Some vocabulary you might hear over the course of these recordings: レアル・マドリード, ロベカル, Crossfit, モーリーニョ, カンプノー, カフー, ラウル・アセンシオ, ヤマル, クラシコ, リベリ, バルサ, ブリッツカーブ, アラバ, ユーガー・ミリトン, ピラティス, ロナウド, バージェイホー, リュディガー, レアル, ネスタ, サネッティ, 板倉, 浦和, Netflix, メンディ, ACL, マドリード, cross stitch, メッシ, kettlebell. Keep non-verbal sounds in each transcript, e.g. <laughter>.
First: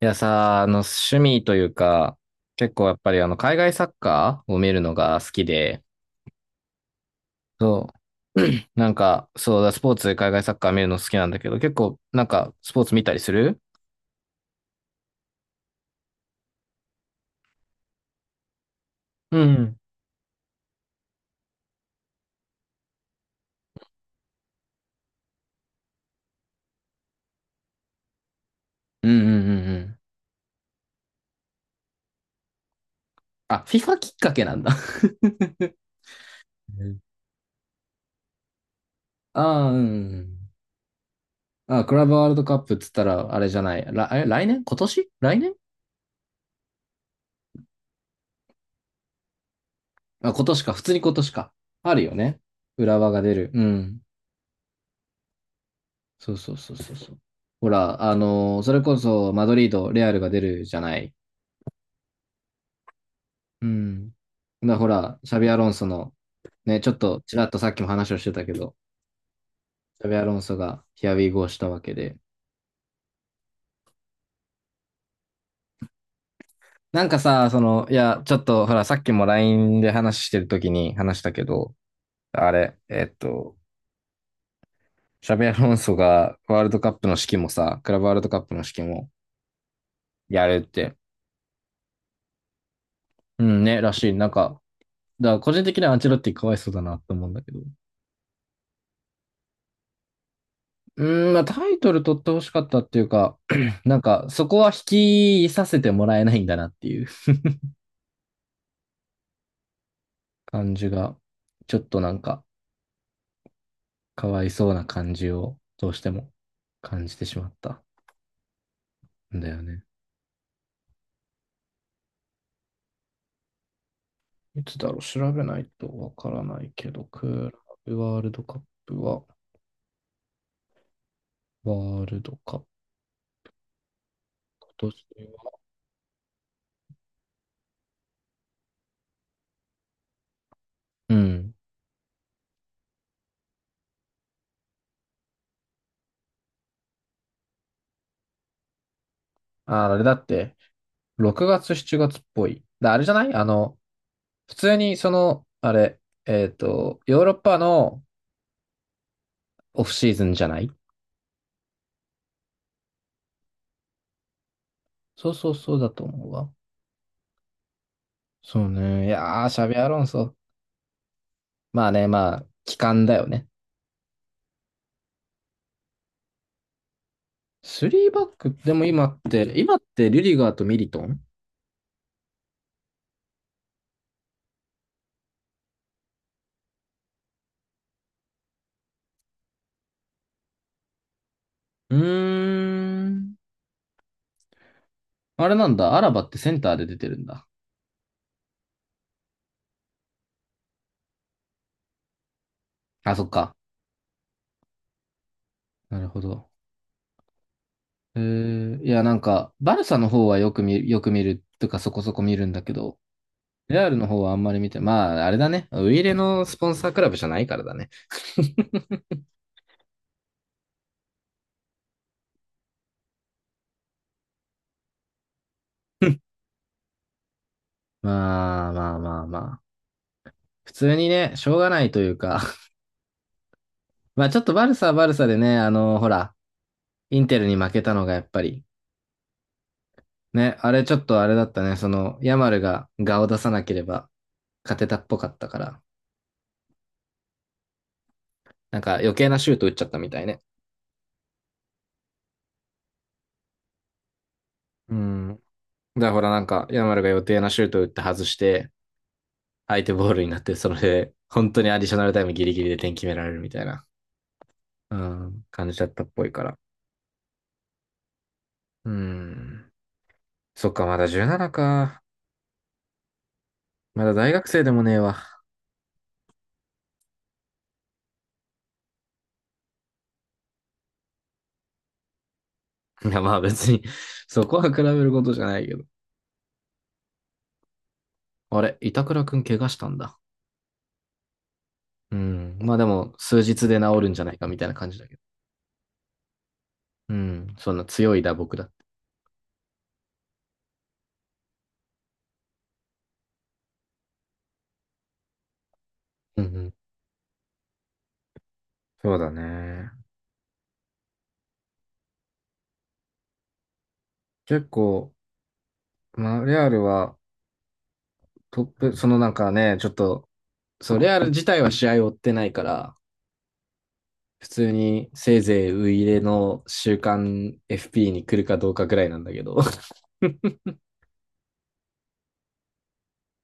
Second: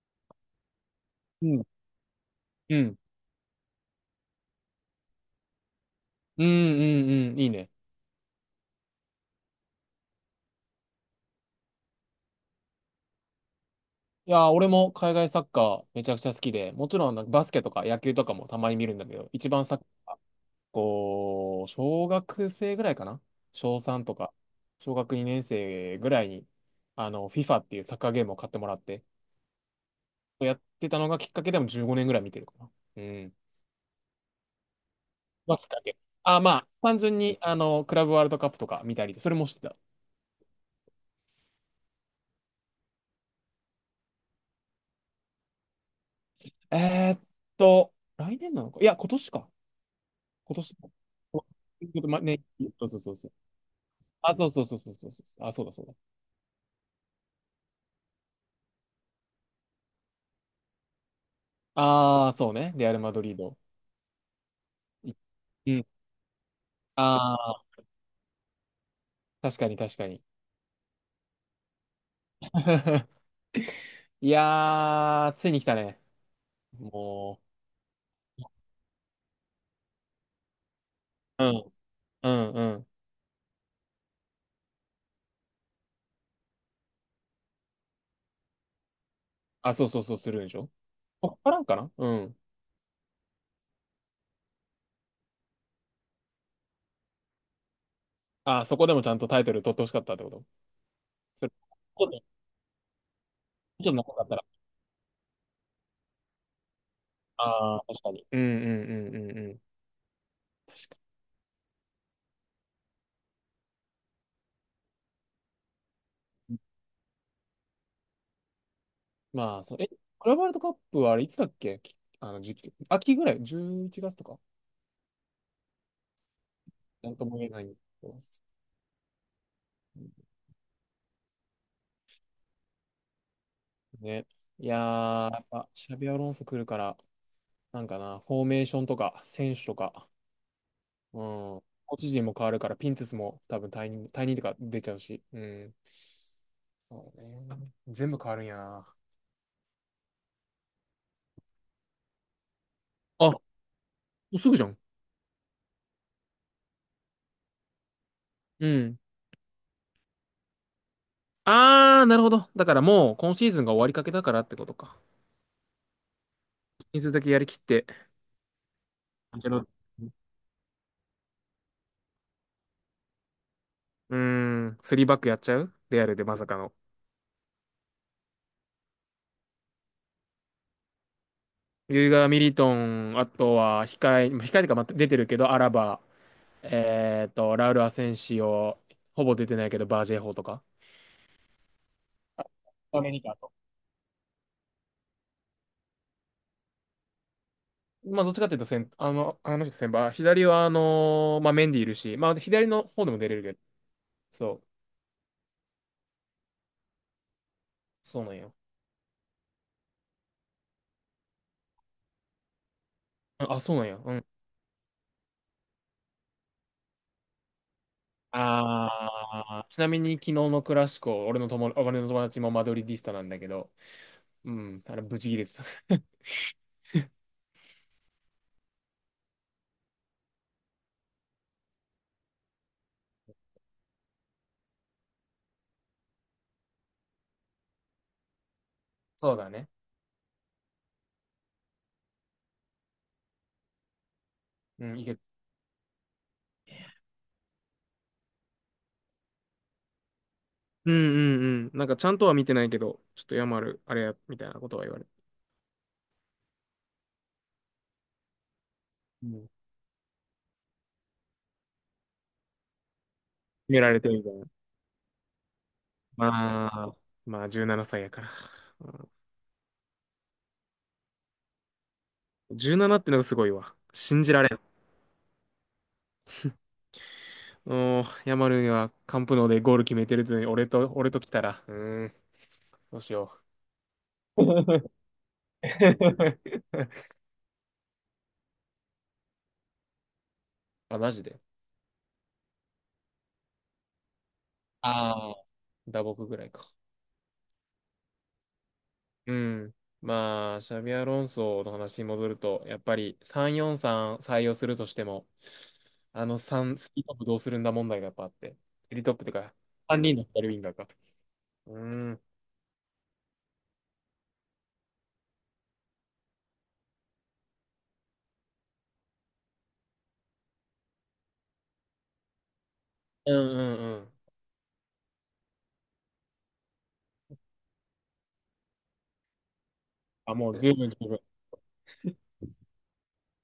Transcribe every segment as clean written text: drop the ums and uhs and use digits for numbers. いやさ、趣味うとん。いうか、結う構やん。っぱり海外サッカーを見るのが好きで、うん。いいね。そう。<clears throat> そうだ、スポーツで海外サッカー見るの好きなんだけど、結構、スポーツ見たりする。いやー、俺も海外サッカーめちゃくちゃ好きで、もちろんなんかバスケとか野球とかもたまに見るんだけど、う一番んサッカー、こう、小学生ぐらいかな、小3とか、小学2年生ぐらいに、FIFA っていうサッカーゲームを買ってもらって、うんうんうんうん。やってたのがきっかけでも15年ぐらい見てるかな。うん。あ、FIFA きっかけなんだ。まあ、きっかけ。あ、まあ、単純に、クラブワールドカップとか見たり、そ <laughs> れもあしてあ、うた。ん。あ、クラブワールドカップっつったら、あれじゃない。ら、え、来年今年来年。えーっ来年なのか、いや、今年か。あ、今今年か。年、普通に今年か。あるよま、ね。ね、そうそ浦う和そうがそう。出る。うん。あ、そうそうそうそうそうそう。あ、そうだそうだ。そうそうそうそうそう。ほら、それこそマドリード、レアルが出るじゃない。ああ、そうね。レアル・マドリード。うん。だほい、ら、シャビアロンうソん。の、ね、ちょっとあちらっとさあ、っきも話をしてたけど、確かに確シかャビに。アロンソがヒアウィーゴーしたわけで。<laughs> いやー、ついに来たね。なんかも、さ、その、いや、ちょっとほら、さっきも LINE で話してる時に話したけう、うん、ど、うあん、うれ、ん。シャビアロンソがワールドカップの指揮もさ、クラブワールドカップの指揮もあ、そうそうそう、するんやでしるっょ。て、こっからかな、うん。うんね、らしい。だから個人的にはアンチェロッティかわいそうだなって思うんだけど。あ、そこでもちゃんとタイトル取ってほしかったってこと？うーん、まあ、それ、ちタイトルょっと取っちてほしかったっていうか、ょ <clears throat> っと長かったら。そこは引きさせてもらえないんだなっていうああ、確かに。うん。感確じかが、ちょっとなんか、かわいそうな感じを、どうしてもに。感じてしまったんだまよあ、そう、ね。え、クラブワールドカップはあれいつだっけ、き、あの時期。秋ぐらい？ 11 月とか、いつだろう、調べないとわからないけど、なんとクも言えーラないんでブすよワールドカップは、ワールドカップ、ね。い今や年ー、やっは。ぱ、シャビアロンソ来るから、なんかな、フォーメーションとか、選手とか、ううん、ん。コーチ陣も変わるから、ピンテスも多分退任、退任とか出ちゃうし、うん。そうね。全部変わるんやな。あ、あれだって、6月、7月っぽい。だあれじゃなあ、いもあの、うす普ぐじゃ通ん。にその、あれ、ヨーロッパの、うん。オフシーズンじゃない。あー、なるほど。だからもう、今シーズンが終わりかけだからってことか。そうそうそうだと思うわ。人数だけやりきって、そうね。いアンやチー、ェロシッャテビアロンィ、ソ。まあね、まあ、期間だよね。うーん、スリーバックやっちゃうレアルでまさかの。スリーバック、でも今って、リュディガーとミリトン。ユーガー・ミリトン、あとは控え、控えとかまた出てるけど、アラバ、えっと、ラウル・アセンシオ、ほぼ出てないけど、バージェイホーとか。うーアメリカん。と。あれなんだ、アラバってセンターで出てるんだ。まあ、どっちかっていうと先、あの人先輩、左は、まあ、メンディいるし、まあ、左の方であ、もそっ出れるか。けど、そう、なるほど。えそうなんよ。ー、いや、なんか、バルサの方はよく見、よく見るとかそこそこ見るんだけど、あ、あそうレなんアや。ルのう方ん。はあんまり見て、まあ、あれだね。ウイイレのスポンサークラブじゃないからだね。ああ、ちなみに、昨日のクラシコ、俺の友達もマドリディスタなんだけど、うん、あれ、ブチギレてた。<laughs> まあまあまあまあ。普通にね、しょうがないというか、まあちょっとバルサはバルサでね、あの、ほら、インテルに負けたのがやっぱり、そうだね。ね、あれちょっとあれだったね、その、ヤマルが顔を出さなければ勝てうたん、いっぽけ、かったから、なんか余計なシュート打っちゃったみたいね。うんううん。なんかちゃんとは見てないけど、ちょっとヤマル、あれや、みたいなことは言うわれる。ん。だからほらなんか、ヤマルが予定なシュート打って外して、うん、相手ボールになって、それで、本当にアディショナルタイムギリギリで点決められるみたい決めな、られてるみたいな。うん、感じだったっぽいから。まあ、まあ、17歳やから。ううん、ん。そっか、まだ17か。17ってのがすごいわ。まだ信大じら学れん。生でもねえわ。う、ヤマルにはカンプノーでゴール決めてるってのに、俺と来たら、うーん、どういしや、まよあ別にそこう。は比べることじゃないけど。<laughs> あれ、板倉くん怪我したんだ。あ、マジで。うん。まあでも、数日で治るんじゃないかみたいな感じだけど。ああ、打撲ぐらいか。うん。そんな強い打撲だって。うん。まあ、シャビアロンソの話に戻ると、やっぱり343採用するとしても、あのうんうん。3、スリートップどうするんだ問題がやっぱあって、スリートそッうプだというか、ね。3人の左ウィンガーか。うん。うん結構、まあ、レアルはトップ、そのなんかね、ちょっと、そう、レアル自体は試合を追ってないから、うんうん。普通にせいぜいウイイレの週刊 FP に来るかどうかぐらいなんだけど。<laughs> あ、もう十分。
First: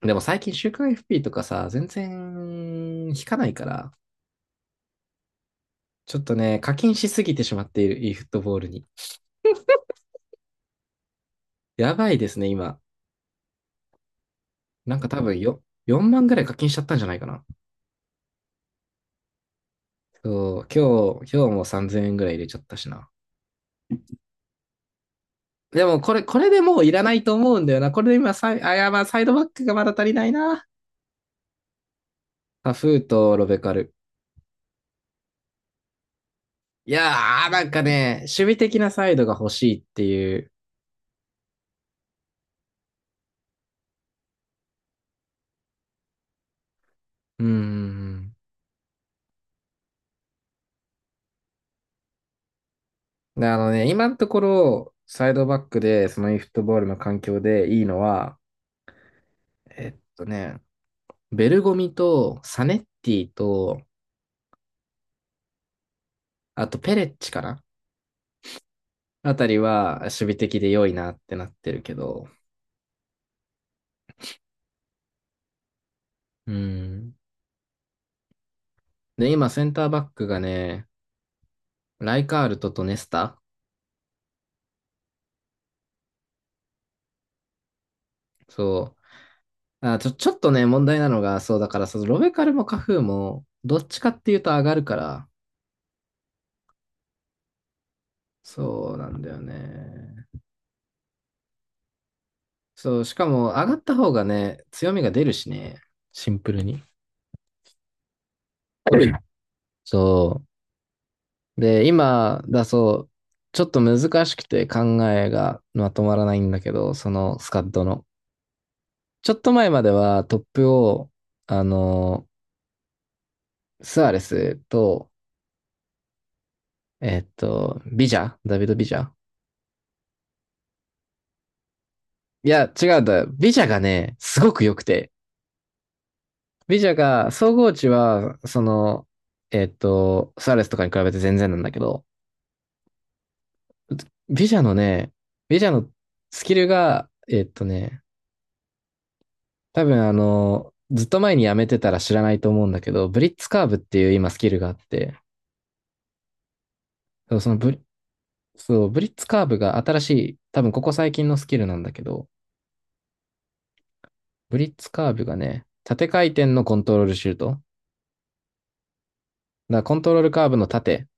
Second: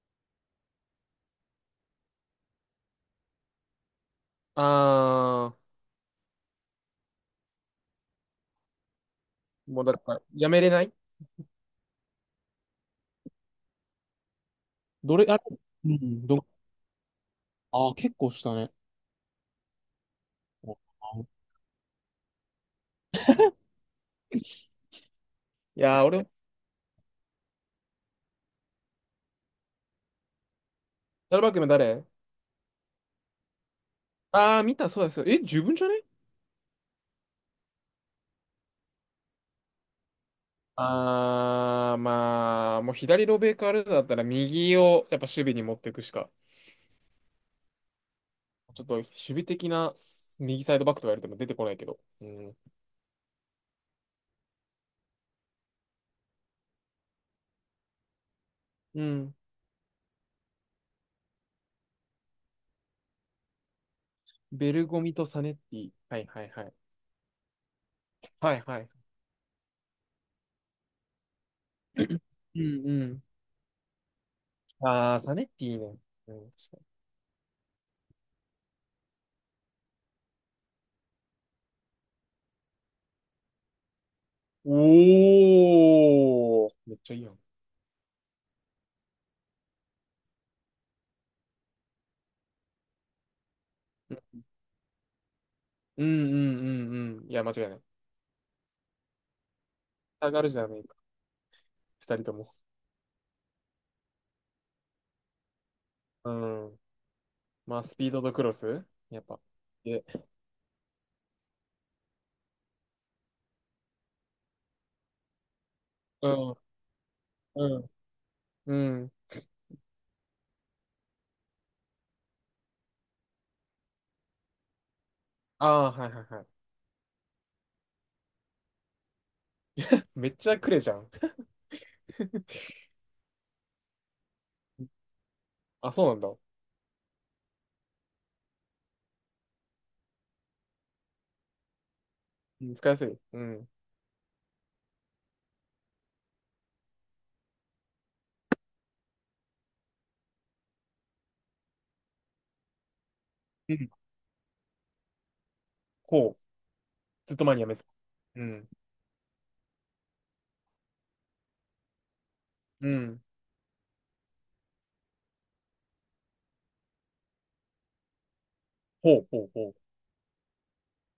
でも最近週刊 FP とかさ、全然引かないから、あちょっとね、課金しすぎてしまっている e フットボールに。ー、もうだから、やめれない。やばいですね、今。なんかど多れ、あ分れ、よ、う4万ん、ぐらいど、課金しちゃったんじゃないかな。あー、結構したね。そう、今日も3000円ぐらい入れちゃったしな。いでもやー、俺、これでもういらないと思うんだよな。これで今サイ、あ、いや、まあサイドバックがまだ足りないな。サルバックの誰、タフーとロベカル。あー、見た、そうです。え、十分じゃね？いやー、なんかね、守備的なサイドが欲しいっていう。あー、まあ、もう左ロベーカールーだったら右をやっぱ守備に持っていくしか、うーん。ちょっと守備的な右サイドバックとか言われても出てこないけど。うん。で、あのね、今のところ、サイドバックで、その e フットボールの環境でいいのは、うん。えっとね、ベルゴミとサネッティと、ベルゴミとサネッティ。はいはいはあい。とペレッチかな、はいはい。あたりは守備的で良いなってなってるけど。うんうん。あー、サネッティね。うん、う確かん。で、今、センターバックがね、ライカールトとネスタ、に。おー、めっちゃいいやん。そう。あ、ちょっとね、問題なのが、そう、だから、そのロベカルもカフーも、どっちかっていうと上がるから、うん。いや、間違いない。そうなんだよね。下がるじゃねえか。二人とも。そう、しかも上がった方がね、強みが出るしね、シうンプルん。に。まあ、スピードとクロスやっぱ。<laughs> で、そう。で、今だそう、ちょっと難しくて考えがまとまらうないんん、だけど、そのスカうッドん、の。うん。ちょっと前まではトップを、あの、スアレスと、ああー、はいはいはい。ビジャ、ダビド・ビジャ。めっちゃくれじゃん。いや、違うんだ。ビジャがね、すごく良くて。あ、そうなんだ。ビジャが、総合値は、その、スアレスとかに比べて全然なんだけど、うん、使いやすい。うん。ビジャのね、ビジャのスキルが、多分あの、ずっと前にやめてたら知らないと思うんだけど、ブリッツカーうブっん。ていう今スキルがあって、ほう。ずっとそ前のにやブめてリた。うん。そう、ブリッツカーブが新しい、多分ここ最近のスキルなんだけど、うん。ブリッツカーブがね、縦回転のコントロールシュート。だかほうほうほう。らコントロールカーブの縦、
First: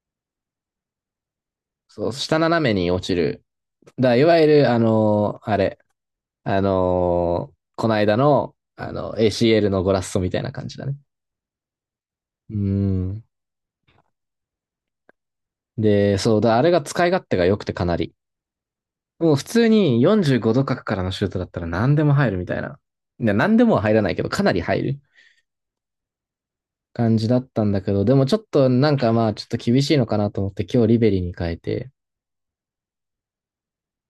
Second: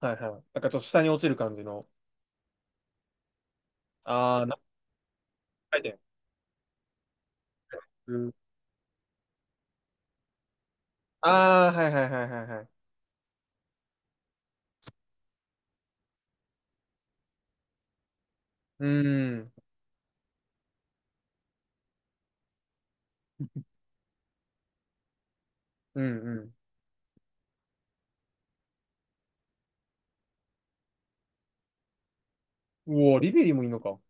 はいはい。なんかちょっと下に落ちる感じの。そう、下斜めに落ちる。だからいわあゆあ、な、る、あのーあれ、回転。あのーこのう間ん。の、あの、ACL のゴラッソみたいな感じだね。ああ、はいはいはいはいうーはい。ん。で、そうだ、あれが使い勝手が良くてかなり。うもう普ん。通に45度角からのシュートだったら何でも入るみたいな。いや、何でもは入らないけど、かなり入るうん感じだったんだけど、でもちょっとなんかまあちょっと厳しいのかなと思って今日リベリに変えて、うん。うお、リベリもいいのか。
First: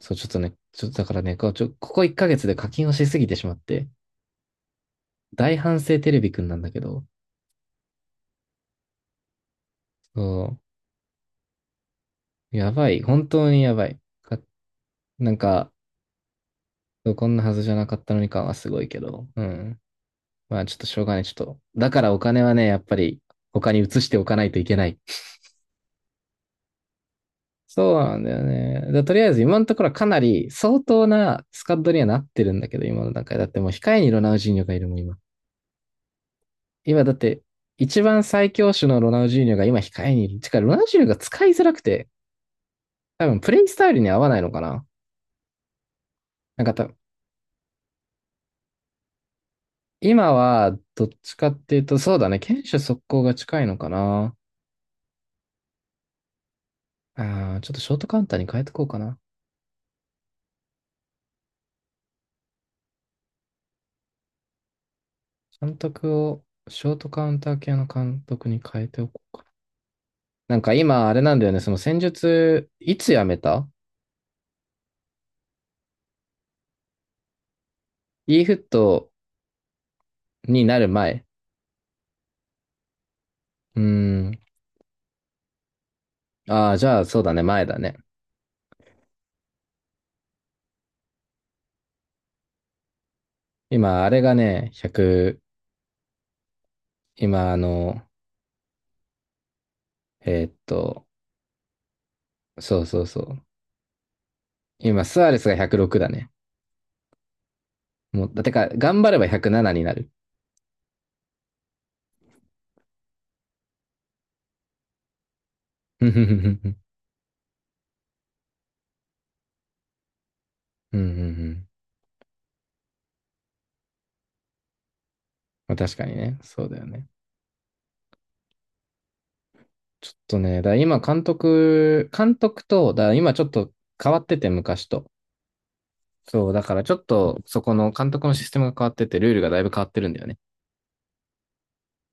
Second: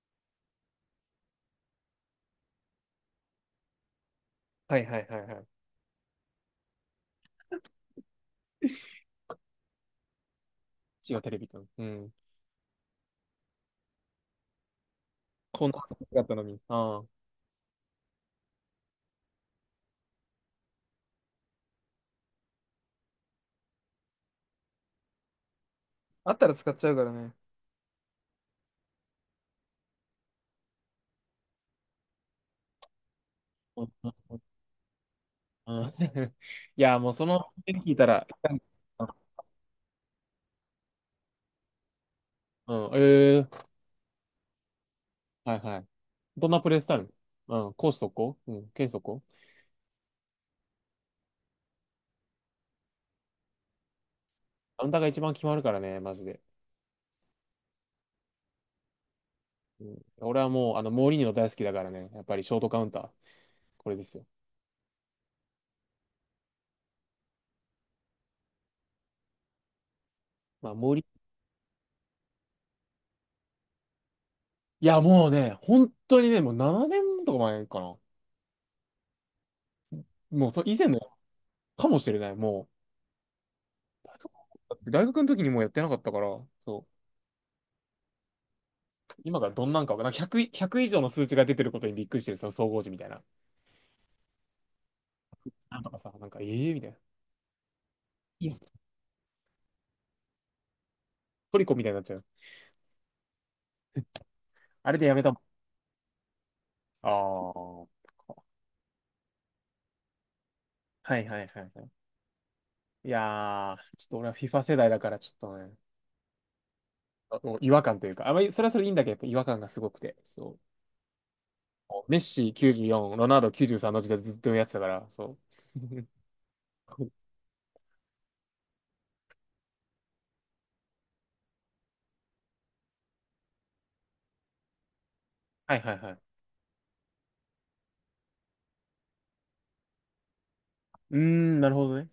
そうちょっとね、ちょっとだからね、こうちょここ1ヶ月で課金をしすぎてしまって、はいはいはいは大反省テレビくんなんだけど、そい。違う、テレビと。うん。う、やばい、本当にやばい。かなんこんか、なだったのに。あこんなはずじゃなかったのに感はすごいけど、うん。まあちょっとしょうがない、ちょっと。だからお金はね、やっぱり他に移しておかないといけない。あ。あったら使っちゃうからね。そうなんだよね。でとりあえず今のところはかなり相当なスカッドにはなってるんだけど、今の段階。だってもううん控えにロナうんウジーニョがいるもん、今。うん。 <laughs> いや、今もだうっそて、の、聞い一た番ら、最強種のロナウジーニョが今控えにいる。てか、ロナウジーニョが使いづらくて、う多ん、分えプレえ。イスタイルに合わないのかな。はいはい。どんななんプかレイスた、タイル？うん、攻守速攻、うん、剣速攻、今はどっちかっていうと、そうだね、堅守速攻が近いのかな。カウンターが一番決まるからね、マジで。ああ、ちょっとショートカウンターに変えてこうかな。うん、俺はもう、あの、モーリーニョ大好きだからね、やっぱりショートカウンター、これですよ。監督を、ショートカウンター系の監督に変えておこう。なんまかあ、モーリ、今、あれなんだよね、その戦術、いつやめた いや、もうね、本当にね、もう7年とか前かな。e フットもう、そに以なる前の前。かもしれない、もうーん。う。だって大学の時にもうやってなかったから、ああ、そじう、ゃあそうだね、前だね。今がどんなんかわかんない、100以上の数値が出てることにびっくりしてる、その総合時みたいな。今、あれがね、100、なんとかさ、なんか、ええみたいな。今、あの、いや、えーっと、トリコみたいになっちゃう。そうそうそう。<laughs> あれ今、でやスめアたレもスが106だね。ん。もあう、あ。てか、頑張れば107になる。はいはいはいはい。いやー、ちょっと俺は FIFA 世代だからちょっとね、うんうんうんあもう違和感というか、あまりそれはそれでいいんだけど、やっぱ違和感がすごくて、そうんうん。う。メッシ94、ロナウド93の時代ずっとやってたから、そまあ確かう。に <laughs> ね、そうだよね。ちょっとね、だから今、監督と、だから今ちょっと変わってて、昔と。はいはいはい。そう、だからちょっと、そこの監督のシステムが変わってて、ルールがだいぶ変わってるんだよね。うーん、なるほどね。